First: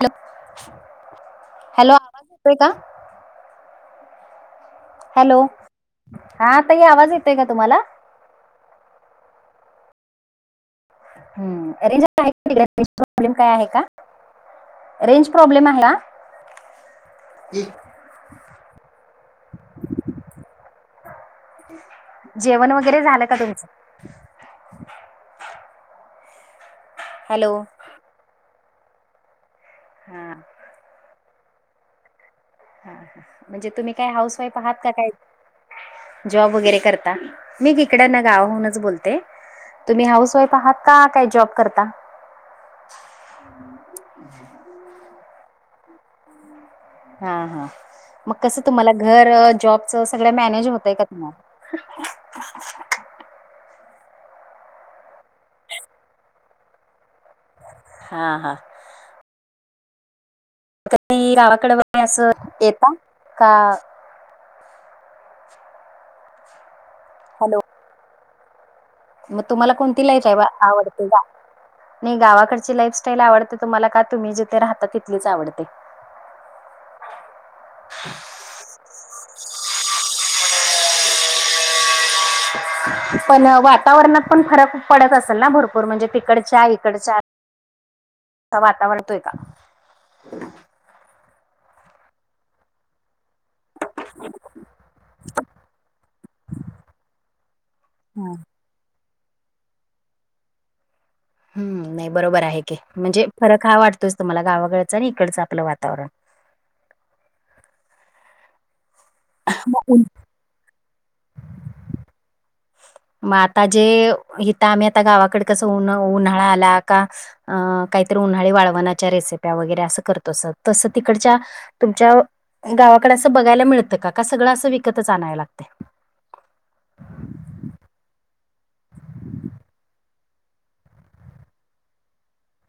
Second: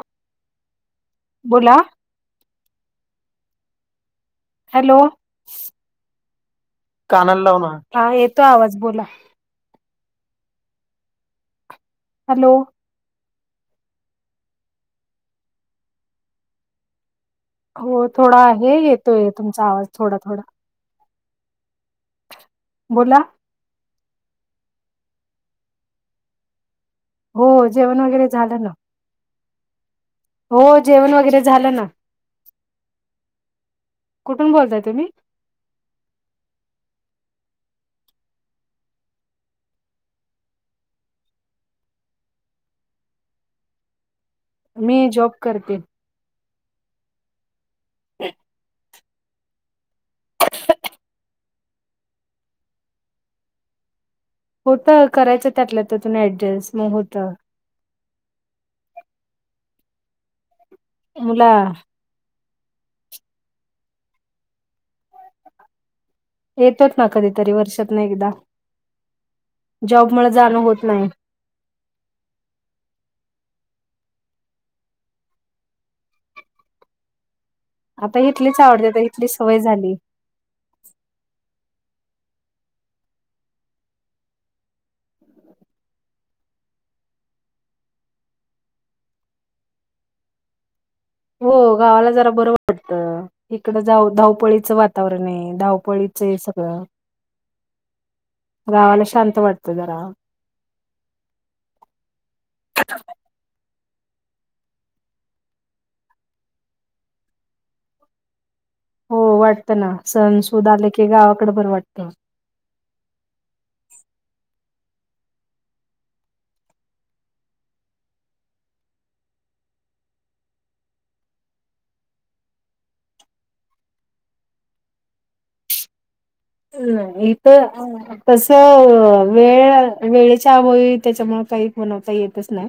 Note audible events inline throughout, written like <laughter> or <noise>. Hello बोला hello आवाज येतोय का? हॅलो हा ताई आवाज येतोय कानाला का लाव तुम्हाला ना हा येतो आवाज बोला. हम्म रेंज हाय का हॅलो तिकडे. रेंज प्रॉब्लेम आहे का? हो थोडा आहे येतोय तुमचा आवाज थोडा थोडा. जेवण वगैरे बोला झालं का तुमचं? हो हॅलो जेवण वगैरे झालं ना. हम्म. हो जेवण वगैरे झालं ना. हा ह म्हणजे तुम्ही काय हाऊस कुठून वाईफ आहात बोलताय का तुम्ही काय? जॉब वगैरे करता मी तिकडना गावावरून च बोलते. तुम्ही हाऊस वाईफ आहात का काय जॉब करता? <inaudible> मी जॉब करते. हा हा मग कसं तुम्हाला घर जॉबच सगळं मॅनेज होतय का तुम्हाला? <inaudible> होतं करायचं त्यातल्या त्यात त्यातून ऍडजस्ट मग होतं. हा हा. कधी मुला गावाकडं असं येता का? येतोत ना कधीतरी वर्षात ना एकदा. म तुम्हाला कोणती जॉब मुळे लाईफस्टाईल जाणं होत आवडते नाही का? नाही गावाकडची लाईफस्टाईल आवडते तुम्हाला का तुम्ही जिथे राहता तिथलीच आवडते? आता इथलीच आवडते तर इथलीच सवय झाली. पण वातावरणात पण फरक पडत असेल ना भरपूर म्हणजे तिकडच्या इकडच्या. वातावरतोय का? हो गावाला जरा बरं वाटत. इकडं जाव धावपळीचं वातावरण आहे धावपळीचं हाय सगळं. हम. गावाला शांत वाटतं जरा. हम्म नाही बरोबर आहे की म्हणजे फरक हा वाटतोच तुम्हाला गावाकडचा आणि इकडचां आपलं वातावरण. हो वाटतं ना सणसूद आले की गावाकडे बर वाटतं. म आता जे इथं आम्ही आता गावाकडे कसं उन उन्हाळा आला का? अं काहीतरी उन्हाळी वाळवणाच्या रेसिप्या वगैरे असं करतो असं तसं तिकडच्या. तुमच्या गावाकडे असं बघायला मिळतं का का सगळं असं विकतच आणायला लागतय. हम् इथं तसं वेळ वेळेच्या अभावी त्याच्यामुळे काही बनवता येतच नाही.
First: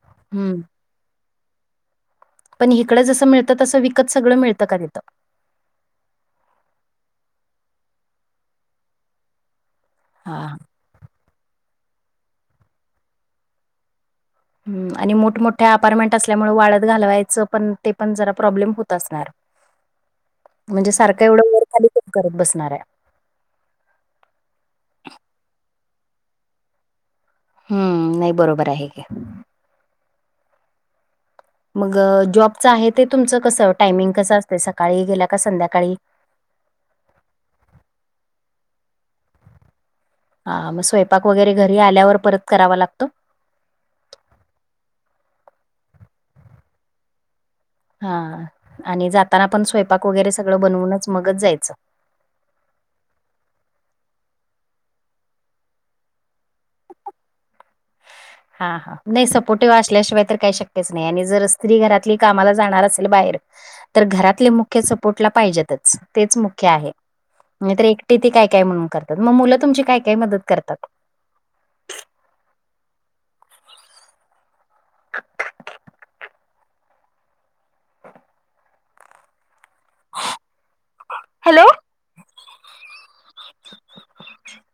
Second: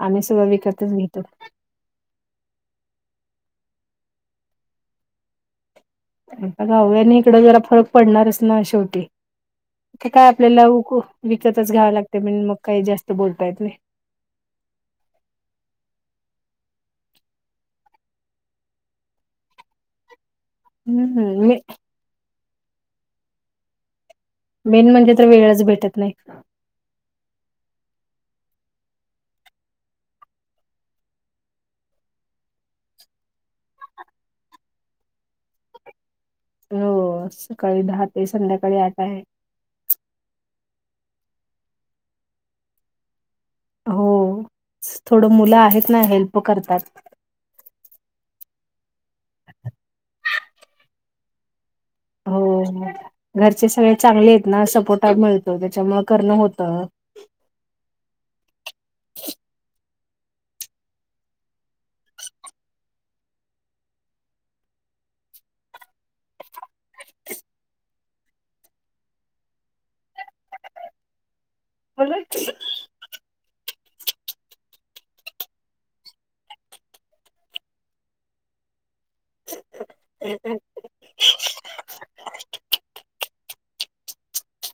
आम्ही सगळं हम्म विकतच घेतो. पण हिकडं जसं मिळतं तसं विकत सगळं मिळतं का तिथं? आता गाव आणि इकडं जरा फरक पडणारच ना शेवटी. ते काय हां. आपल्याला ऊको विकतच घ्याव लागते म्हण मग काही जास्त बोलता येत नाही. हम्म आणि मोठमोठ्या अपार्टमेंट असल्यामुळे वाळत घालवायचं पण ते पण जरा प्रॉब्लेम होत असणार. म्हणजे सारखं हम्म एवढं मे वर खाली पण कधी करत बसणार आहे. मेन म्हणजे तर वेळच भेटत नाही. हम्म नाही बरोबर आहे. घ्या मग जॉबचं आहे ते तुमचं कसं टायमिंग कसं असतें सकाळी गेल्या का संध्याकाळी. हो सकाळी दहा ते संध्याकाळी आठ आहे. हा मग स्वयंपाक वगैरे घरी आल्यावर परत करावा लागतो हो थोड मुलं आहेत ना हेल्प करतात हा आणि जाताना पण स्वयंपाक वगैरे सगळं बनवूनच मगच जायचं हो घरचे सगळे चांगले आहेत ना सपोर्ट मिळतो त्याच्यामुंळ करणं होतं हा हा नाही सपोर्टिव्ह असल्याशिवाय तर काही शक्यच नाही आणि जर स्त्री घरातली कामाला जाणार असेल बाहेर तर घरातले मुख्य सपोर्टला पाहिजेतच तेच मुख्य आहे नाही तर एकटी ती काय काय म्हणून करणारं, मग मुलं तुमची काय काय मदत करतात मुलंच <inaudible> हॅलो <inaudible>